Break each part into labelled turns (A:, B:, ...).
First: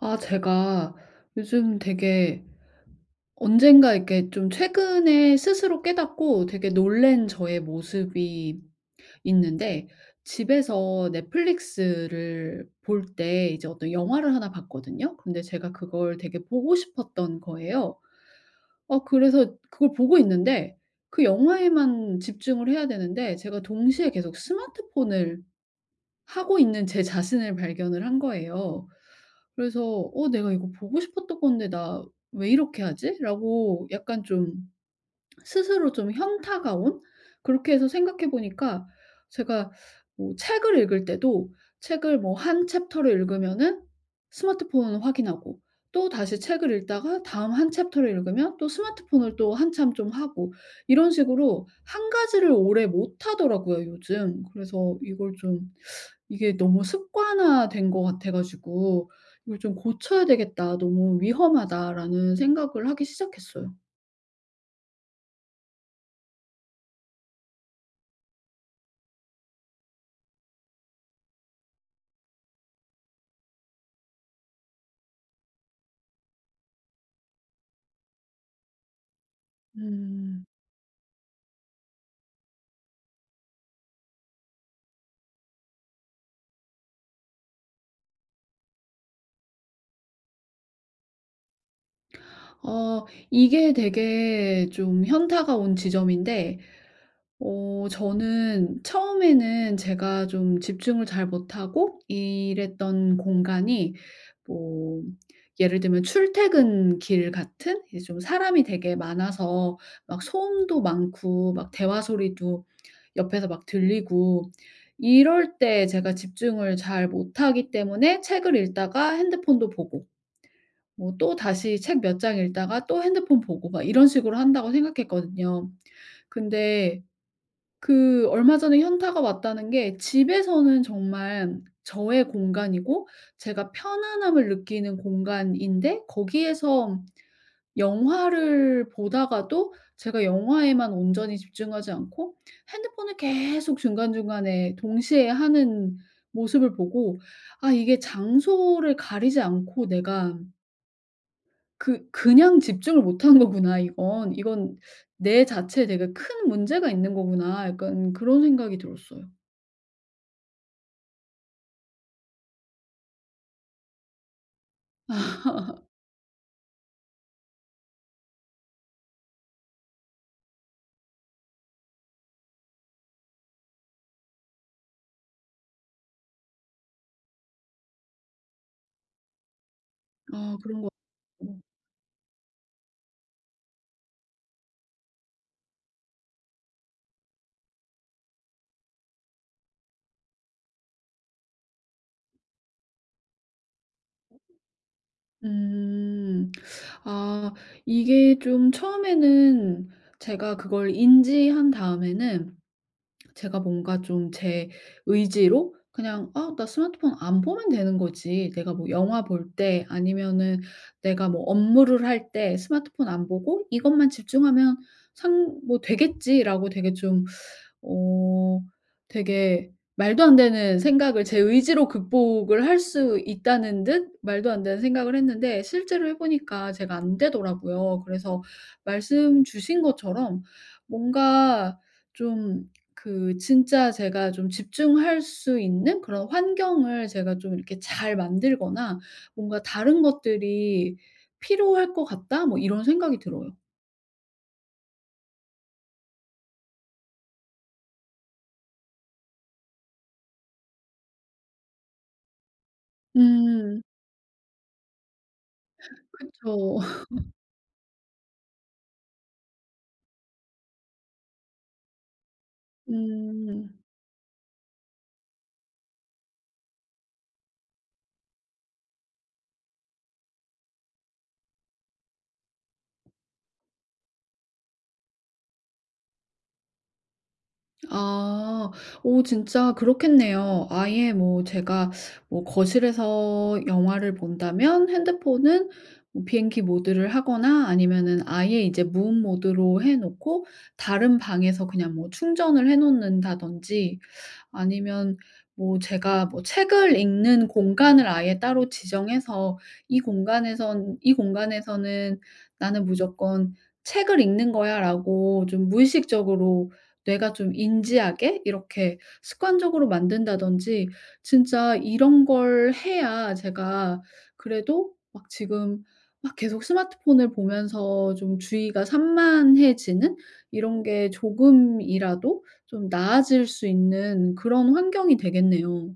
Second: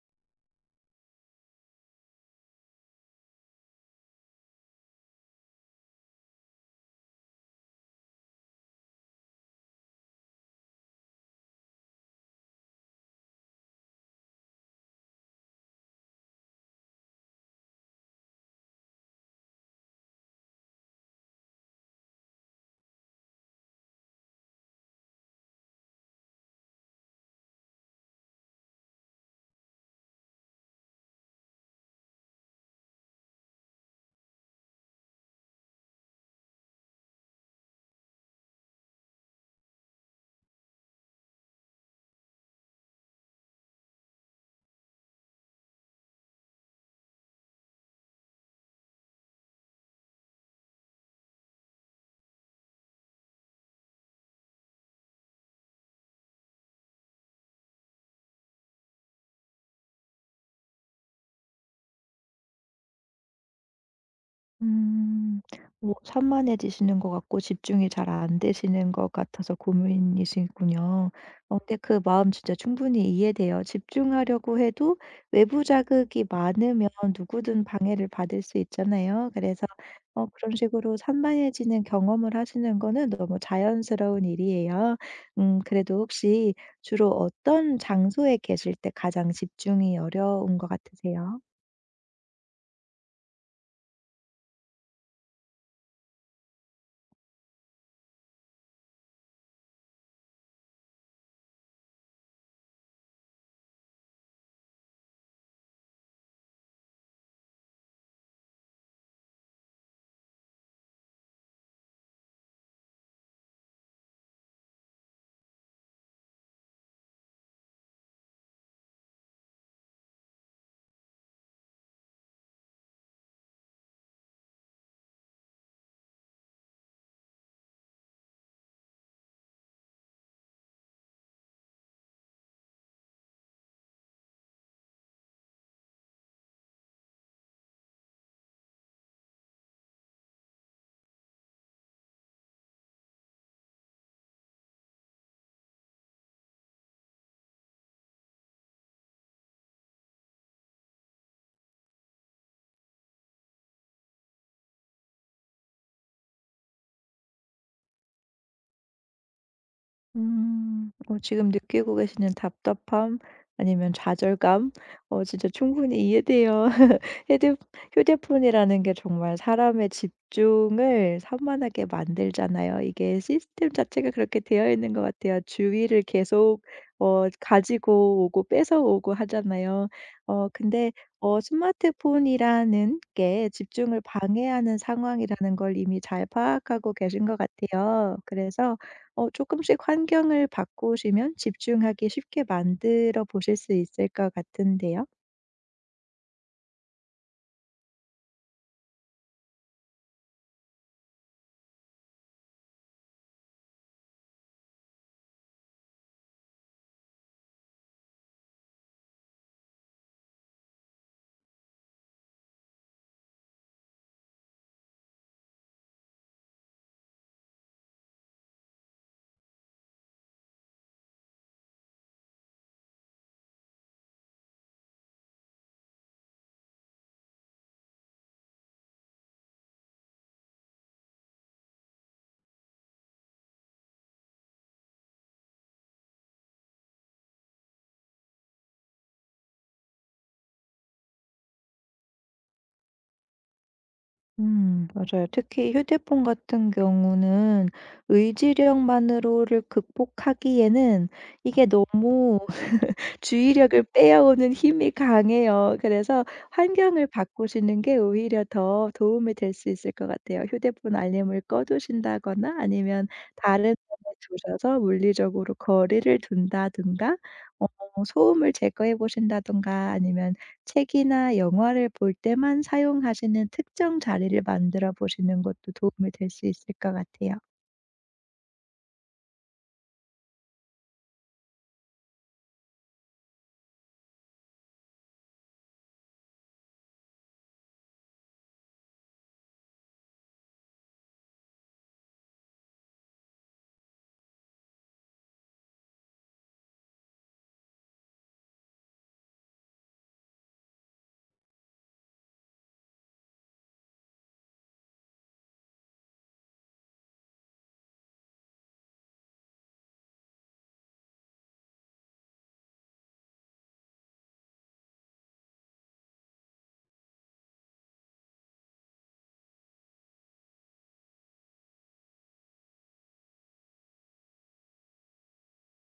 A: 아, 제가 요즘 되게 언젠가 이렇게 좀 최근에 스스로 깨닫고 되게 놀란 저의 모습이 있는데, 집에서 넷플릭스를 볼 때 이제 어떤 영화를 하나 봤거든요. 근데 제가 그걸 되게 보고 싶었던 거예요. 그래서 그걸 보고 있는데, 그 영화에만 집중을 해야 되는데, 제가 동시에 계속 스마트폰을 하고 있는 제 자신을 발견을 한 거예요. 그래서 '어, 내가 이거 보고 싶었던 건데 나 왜 이렇게 하지?'라고 약간 좀 스스로 좀 현타가 온? 그렇게 해서 생각해 보니까, 제가 뭐 책을 읽을 때도 책을 뭐 한 챕터를 읽으면은 스마트폰을 확인하고, 또 다시 책을 읽다가 다음 한 챕터를 읽으면 또 스마트폰을 또 한참 좀 하고, 이런 식으로 한 가지를 오래 못 하더라고요, 요즘. 그래서 이걸 좀, 이게 너무 습관화된 것 같아 가지고 '이걸 좀 고쳐야 되겠다. 너무 위험하다.'라는 생각을 하기 시작했어요.
B: 음. 뭐 산만해지시는 것 같고 집중이 잘 안 되시는 것 같아서 고민이시군요. 근데 그 마음 진짜 충분히 이해돼요. 집중하려고 해도 외부 자극이 많으면 누구든 방해를 받을 수 있잖아요. 그래서
A: 음.
B: 그런 식으로 산만해지는 경험을 하시는 거는 너무 자연스러운 일이에요. 그래도 혹시 주로 어떤 장소에 계실 때 가장 집중이 어려운 것 같으세요?
A: 어 이게 되게 좀 현타가 온 지점인데, 저는 처음에는 제가 좀 집중을 잘 못하고 일했던 공간이, 뭐 예를 들면 출퇴근 길 같은 이제 좀 사람이 되게 많아서 막 소음도 많고 막 대화 소리도 옆에서 막 들리고, 이럴 때 제가 집중을 잘 못하기 때문에 책을 읽다가 핸드폰도 보고 뭐 또 다시 책 몇 장 읽다가 또 핸드폰 보고 막 이런 식으로 한다고 생각했거든요. 근데 그 얼마 전에 현타가 왔다는 게, 집에서는 정말 저의 공간이고 제가 편안함을 느끼는 공간인데, 거기에서 영화를 보다가도 제가 영화에만 온전히 집중하지 않고 핸드폰을 계속 중간중간에 동시에 하는 모습을 보고, '아, 이게 장소를 가리지 않고 내가 그, 그냥 집중을 못한 거구나 이건. 이건 내 자체에 되게 큰 문제가 있는 거구나.' 약간 그런 생각이 들었어요.
B: 음. 지금 느끼고 계시는 답답함 아니면 좌절감 진짜 충분히 이해돼요. 휴대 휴대폰이라는 게 정말 사람의 집중을 산만하게 만들잖아요. 이게 시스템 자체가 그렇게 되어 있는 것 같아요. 주의를 계속 가지고 오고 뺏어 오고 하잖아요. 어
A: 아, 그런 것
B: 근데 어
A: 같요
B: 스마트폰이라는 게 집중을 방해하는 상황이라는 걸 이미 잘 파악하고 계신 것 같아요. 그래서 조금씩 환경을 바꾸시면 집중하기 쉽게 만들어 보실 수 있을 것 같은데요.
A: 음. 아, 이게 좀 처음에는, 제가 그걸 인지한 다음에는, 제가 뭔가 좀 제 의지로 그냥 '아, 나 스마트폰 안 보면 되는 거지. 내가 뭐 영화 볼 때 아니면은 내가 뭐 업무를 할 때 스마트폰 안 보고 이것만 집중하면 상 뭐 되겠지.'라고, 되게 좀 어 되게 말도 안 되는 생각을, 제 의지로 극복을 할 수 있다는 듯 말도 안 되는 생각을 했는데, 실제로 해 보니까 제가 안 되더라고요. 그래서 말씀 주신 것처럼, 뭔가 좀 그 진짜 제가 좀 집중할 수 있는 그런 환경을 제가 좀 이렇게 잘 만들거나, 뭔가 다른 것들이 필요할 것 같다, 뭐 이런 생각이 들어요.
B: 맞아요. 특히 휴대폰 같은 경우는 의지력만으로를 극복하기에는 이게 너무
A: 음.
B: 주의력을 빼앗오는 힘이 강해요. 그래서
A: 그쵸.
B: 환경을 바꾸시는 게 오히려 더 도움이 될 수 있을 것 같아요. 휴대폰 알림을 꺼 두신다거나 아니면 다른
A: 음.
B: 곳에 두셔서 물리적으로 거리를 둔다든가 어 소음을 제거해 보신다든가 아니면 책이나 영화를 볼 때만 사용하시는 특정 자리를 만들어 보시는 것도 도움이 될 수 있을 것 같아요.
A: 아. 오, 진짜 그렇겠네요. 아예 뭐 제가, 뭐 거실에서 영화를 본다면 핸드폰은 뭐 비행기 모드를 하거나 아니면은 아예 이제 무음 모드로 해 놓고 다른 방에서 그냥 뭐 충전을 해 놓는다든지, 아니면 뭐 제가 뭐 책을 읽는 공간을 아예 따로 지정해서 이 공간에서는 '나는 무조건 책을 읽는 거야.'라고, 좀 무의식적으로 뇌가 좀 인지하게 이렇게 습관적으로 만든다든지, 진짜 이런 걸 해야 제가 그래도, 막 지금 막 계속 스마트폰을 보면서 좀 주의가 산만해지는 이런 게 조금이라도 좀 나아질 수 있는 그런 환경이 되겠네요.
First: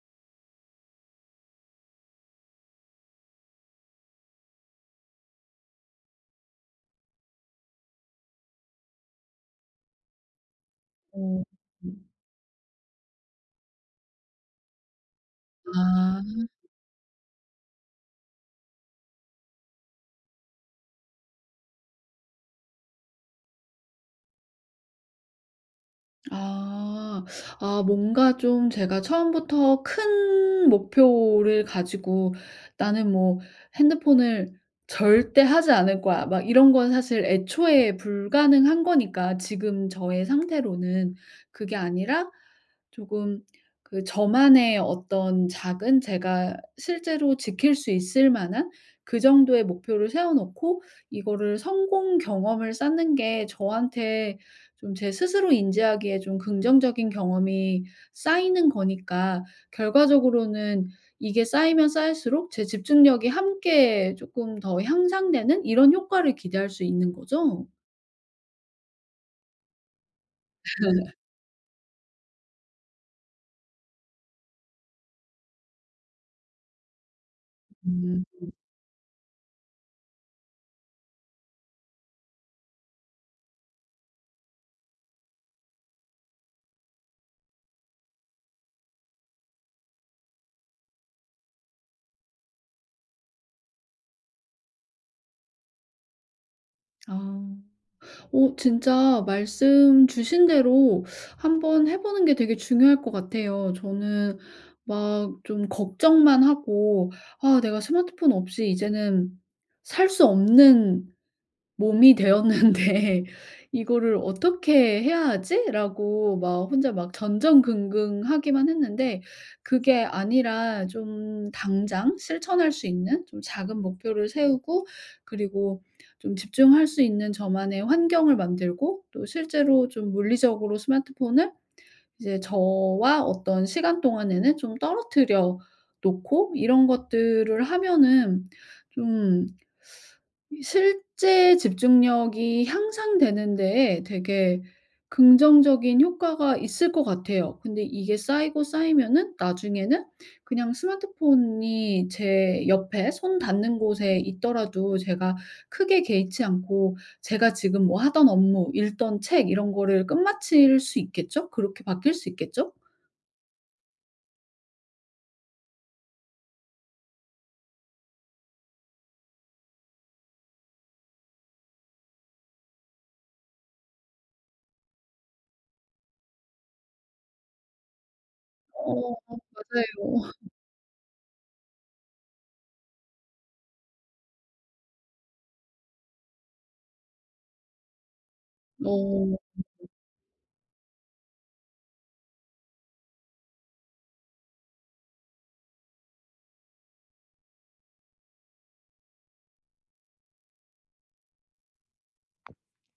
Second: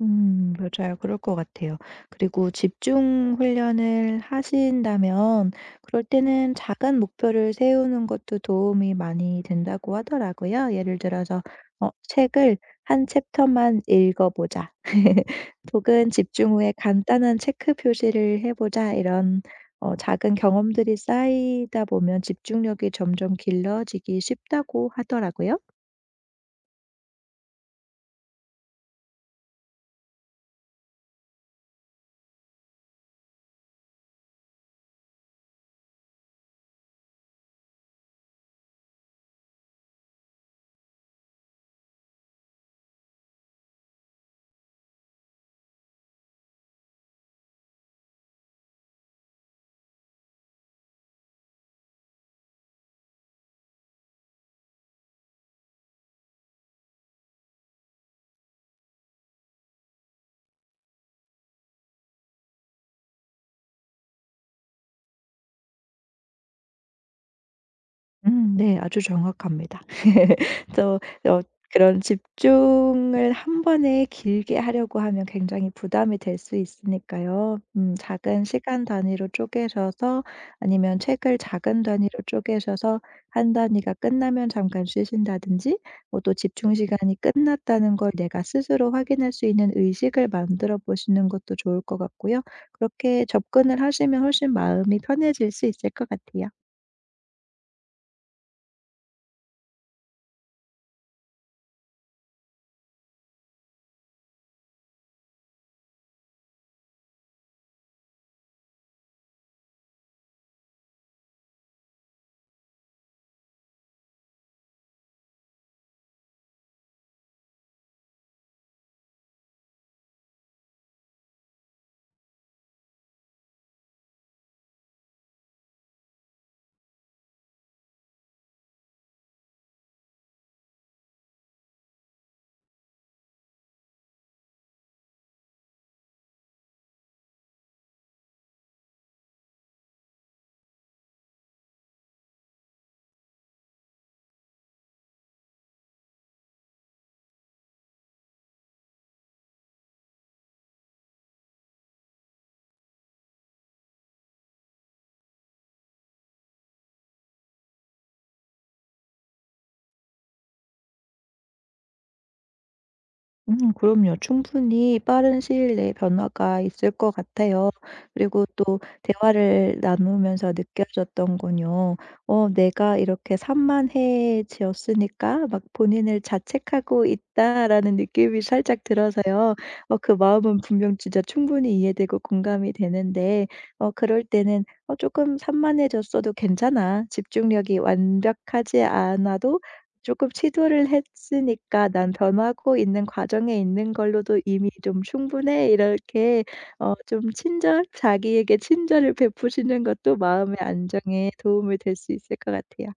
B: 맞아요. 그럴 것 같아요. 그리고 집중 훈련을 하신다면 그럴 때는 작은 목표를 세우는 것도 도움이 많이 된다고 하더라고요. 예를 들어서
A: 어. 음.
B: "책을 한 챕터만 읽어 보자." 혹은
A: 아.
B: "집중 후에 간단한 체크 표시를 해 보자." 이런 작은 경험들이 쌓이다 보면 집중력이 점점 길러지기 쉽다고 하더라고요.
A: 아. 아, 뭔가 좀 제가 처음부터 큰 목표를 가지고 '나는 뭐 핸드폰을 절대 하지 않을 거야.' 막 이런 건 사실 애초에 불가능한 거니까, 지금 저의 상태로는. 그게 아니라 조금, 그 저만의 어떤 작은, 제가 실제로 지킬 수 있을 만한 그 정도의 목표를 세워 놓고, 이거를 성공 경험을 쌓는 게 저한테, 좀 제 스스로 인지하기에 좀 긍정적인 경험이 쌓이는 거니까, 결과적으로는 이게 쌓이면 쌓일수록 제 집중력이 함께 조금 더 향상되는, 이런 효과를 기대할 수 있는 거죠?
B: 네. 아주 정확합니다. 또 어 그런 집중을 한 번에 길게 하려고 하면 굉장히 부담이 될 수 있으니까요.
A: 음.
B: 작은 시간 단위로 쪼개셔서 아니면 책을 작은 단위로 쪼개셔서 한 단위가 끝나면 잠깐 쉬신다든지 뭐 또 집중 시간이 끝났다는 걸 내가 스스로 확인할 수 있는 의식을 만들어 보시는 것도 좋을 것 같고요. 그렇게 접근을 하시면 훨씬 마음이 편해질 수 있을 것 같아요.
A: 아. 진짜 말씀 주신 대로 한번 해 보는 게 되게 중요할 것 같아요. 저는 막 좀 걱정만 하고, '아, 내가 스마트폰 없이 이제는 살 수 없는 몸이 되었는데 이거를 어떻게 해야 하지?'라고, 막 혼자 막 전전긍긍하기만 했는데, 그게 아니라 좀 당장 실천할 수 있는 좀 작은 목표를 세우고, 그리고 좀 집중할 수 있는 저만의 환경을 만들고, 또 실제로 좀 물리적으로 스마트폰을 이제 저와 어떤 시간 동안에는 좀 떨어뜨려 놓고, 이런 것들을 하면은 좀, 이 실제 집중력이 향상되는 데에 되게 긍정적인 효과가 있을 것 같아요. 근데 이게 쌓이고 쌓이면은, 나중에는 그냥 스마트폰이 제 옆에 손 닿는 곳에 있더라도 제가 크게 개의치 않고 제가 지금 뭐 하던 업무, 읽던 책 이런 거를 끝마칠 수 있겠죠? 그렇게 바뀔 수 있겠죠?
B: 그럼요. 충분히 빠른 시일 내에 변화가 있을 것 같아요. 그리고 또 대화를 나누면서 느껴졌던 건요. '내가 이렇게 산만해졌으니까 막 본인을 자책하고 있다.'라는 느낌이 살짝
A: 어,
B: 들어서요. 그
A: 맞아요.
B: 마음은 분명 진짜 충분히 이해되고 공감이 되는데 그럴 때는 '어 조금 산만해졌어도 괜찮아. 집중력이 완벽하지
A: 어.
B: 않아도 조금 시도를 했으니까 난 변하고 있는 과정에 있는 걸로도 이미 좀 충분해.' 이렇게 좀 친절 자기에게 친절을 베푸시는 것도 마음의 안정에 도움이 될 수 있을 것 같아요.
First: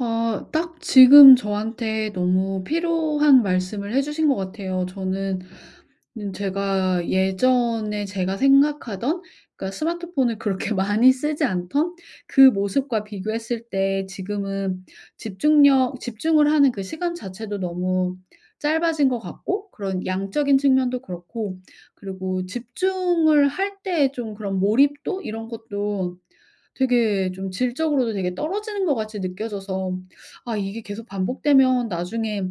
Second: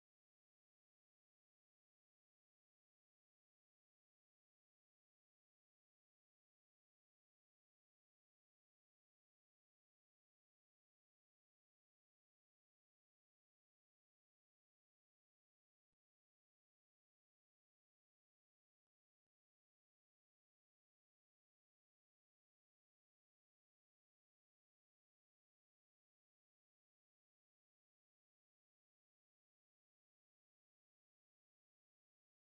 A: 딱 지금 저한테 너무 필요한 말씀을 해 주신 것 같아요. 저는 제가 예전에, 제가 생각하던, 그러니까 스마트폰을 그렇게 많이 쓰지 않던 그 모습과 비교했을 때, 지금은 집중력 집중을 하는 그 시간 자체도 너무 짧아진 것 같고, 그런 양적인 측면도 그렇고, 그리고 집중을 할 때 좀 그런 몰입도 이런 것도 되게 좀 질적으로도 되게 떨어지는 것 같이 느껴져서, '아, 이게 계속 반복되면 나중에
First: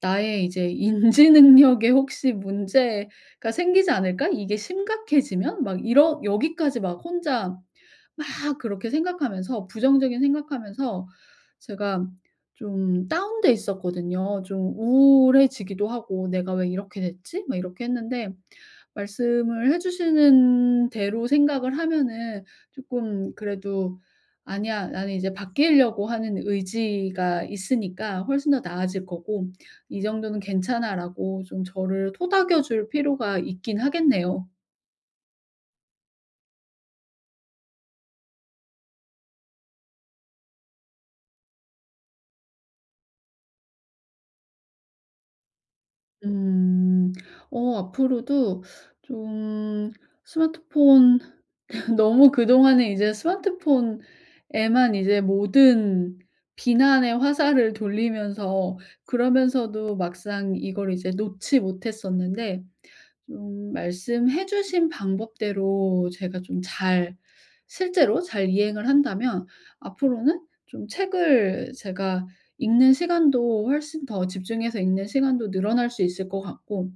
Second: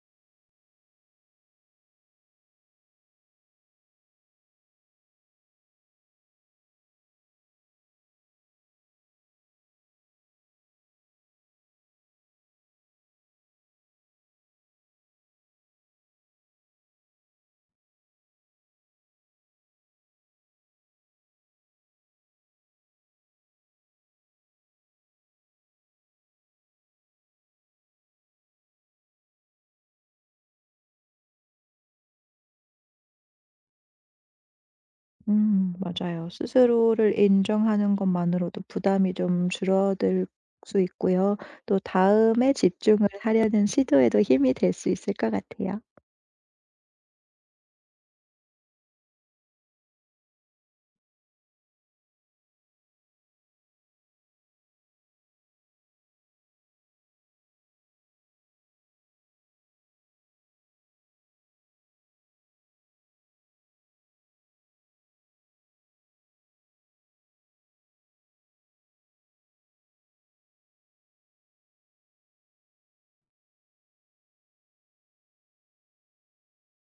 A: 나의 이제 인지 능력에 혹시 문제가 생기지 않을까? 이게 심각해지면?' 막 이러 여기까지 막 혼자 막 그렇게 생각하면서, 부정적인 생각하면서 제가 좀 다운돼 있었거든요. 좀 우울해지기도 하고, '내가 왜 이렇게 됐지?' 막 이렇게 했는데, 말씀을 해 주시는 대로 생각을 하면은 조금 그래도 '아니야. 나는 이제 바뀌려고 하는 의지가 있으니까 훨씬 더 나아질 거고, 이 정도는 괜찮아.'라고 좀 저를 토닥여 줄 필요가 있긴 하겠네요.
B: 맞아요. 스스로를 인정하는 것만으로도 부담이 좀 줄어들 수 있고요. 또 다음에 집중을 하려는 시도에도 힘이 될 수 있을 것 같아요.
A: 음. 앞으로도 좀 스마트폰, 너무 그동안에 이제 스마트폰에만 이제 모든 비난의 화살을 돌리면서, 그러면서도 막상 이걸 이제 놓지 못했었는데, 좀 말씀해 주신 방법대로 제가 좀 잘, 실제로 잘 이행을 한다면, 앞으로는 좀 책을 제가 읽는 시간도, 훨씬 더 집중해서 읽는 시간도 늘어날 수 있을 것 같고,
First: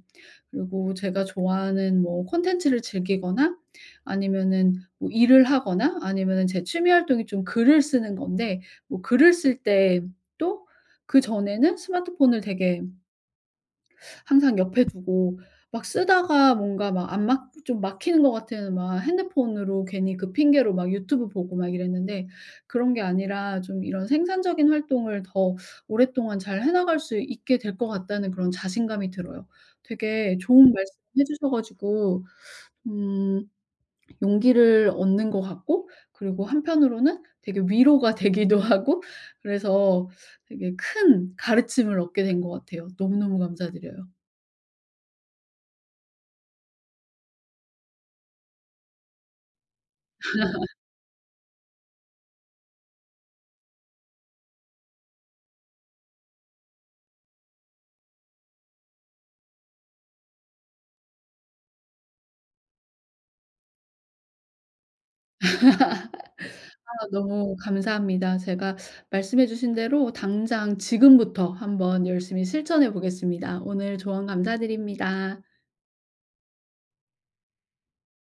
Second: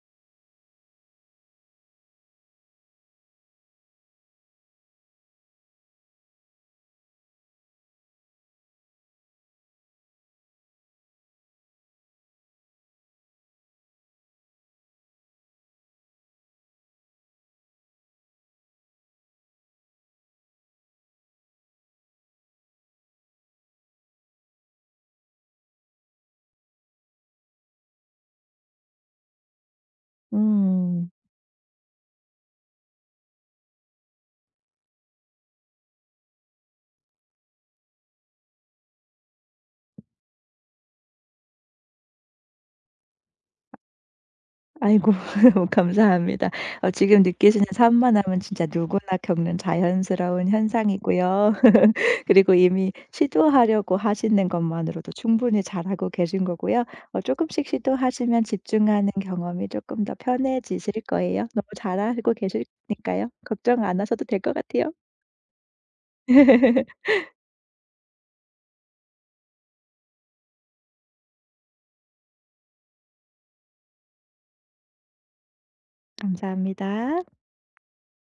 A: 그리고 제가 좋아하는 뭐 콘텐츠를 즐기거나 아니면은 뭐 일을 하거나 아니면은 제 취미 활동이 좀 글을 쓰는 건데, 뭐 글을 쓸 때 또, 그전에는 스마트폰을 되게 항상 옆에 두고 막 쓰다가 뭔가 막 안 막 좀 막히는 것 같으면 막 핸드폰으로 괜히 그 핑계로 막 유튜브 보고 막 이랬는데, 그런 게 아니라 좀 이런 생산적인 활동을 더 오랫동안 잘 해 나갈 수 있게 될 것 같다는 그런 자신감이 들어요. 되게 좋은 말씀
B: 음.
A: 해 주셔 가지고 음 용기를 얻는 것 같고, 그리고 한편으로는 되게 위로가 되기도 하고, 그래서 되게 큰 가르침을 얻게 된 것 같아요. 너무너무 감사드려요.
B: 아이고 감사합니다. 지금 느끼시는 산만함은 진짜 누구나 겪는 자연스러운 현상이고요. 그리고 이미 시도하려고 하시는 것만으로도 충분히 잘하고 계신 거고요. 어금씩 시도하시면 집중하는 경험이 조금 더 편해지실 거예요. 너무 잘하고 계시니까요. 걱정 안 하셔도 될 것 같아요.
A: 아, 너무 감사합니다. 제가 말씀해 주신 대로 당장 지금부터 한번 열심히 실천해 보겠습니다. 오늘 조언 감사드립니다.
B: 감사합니다.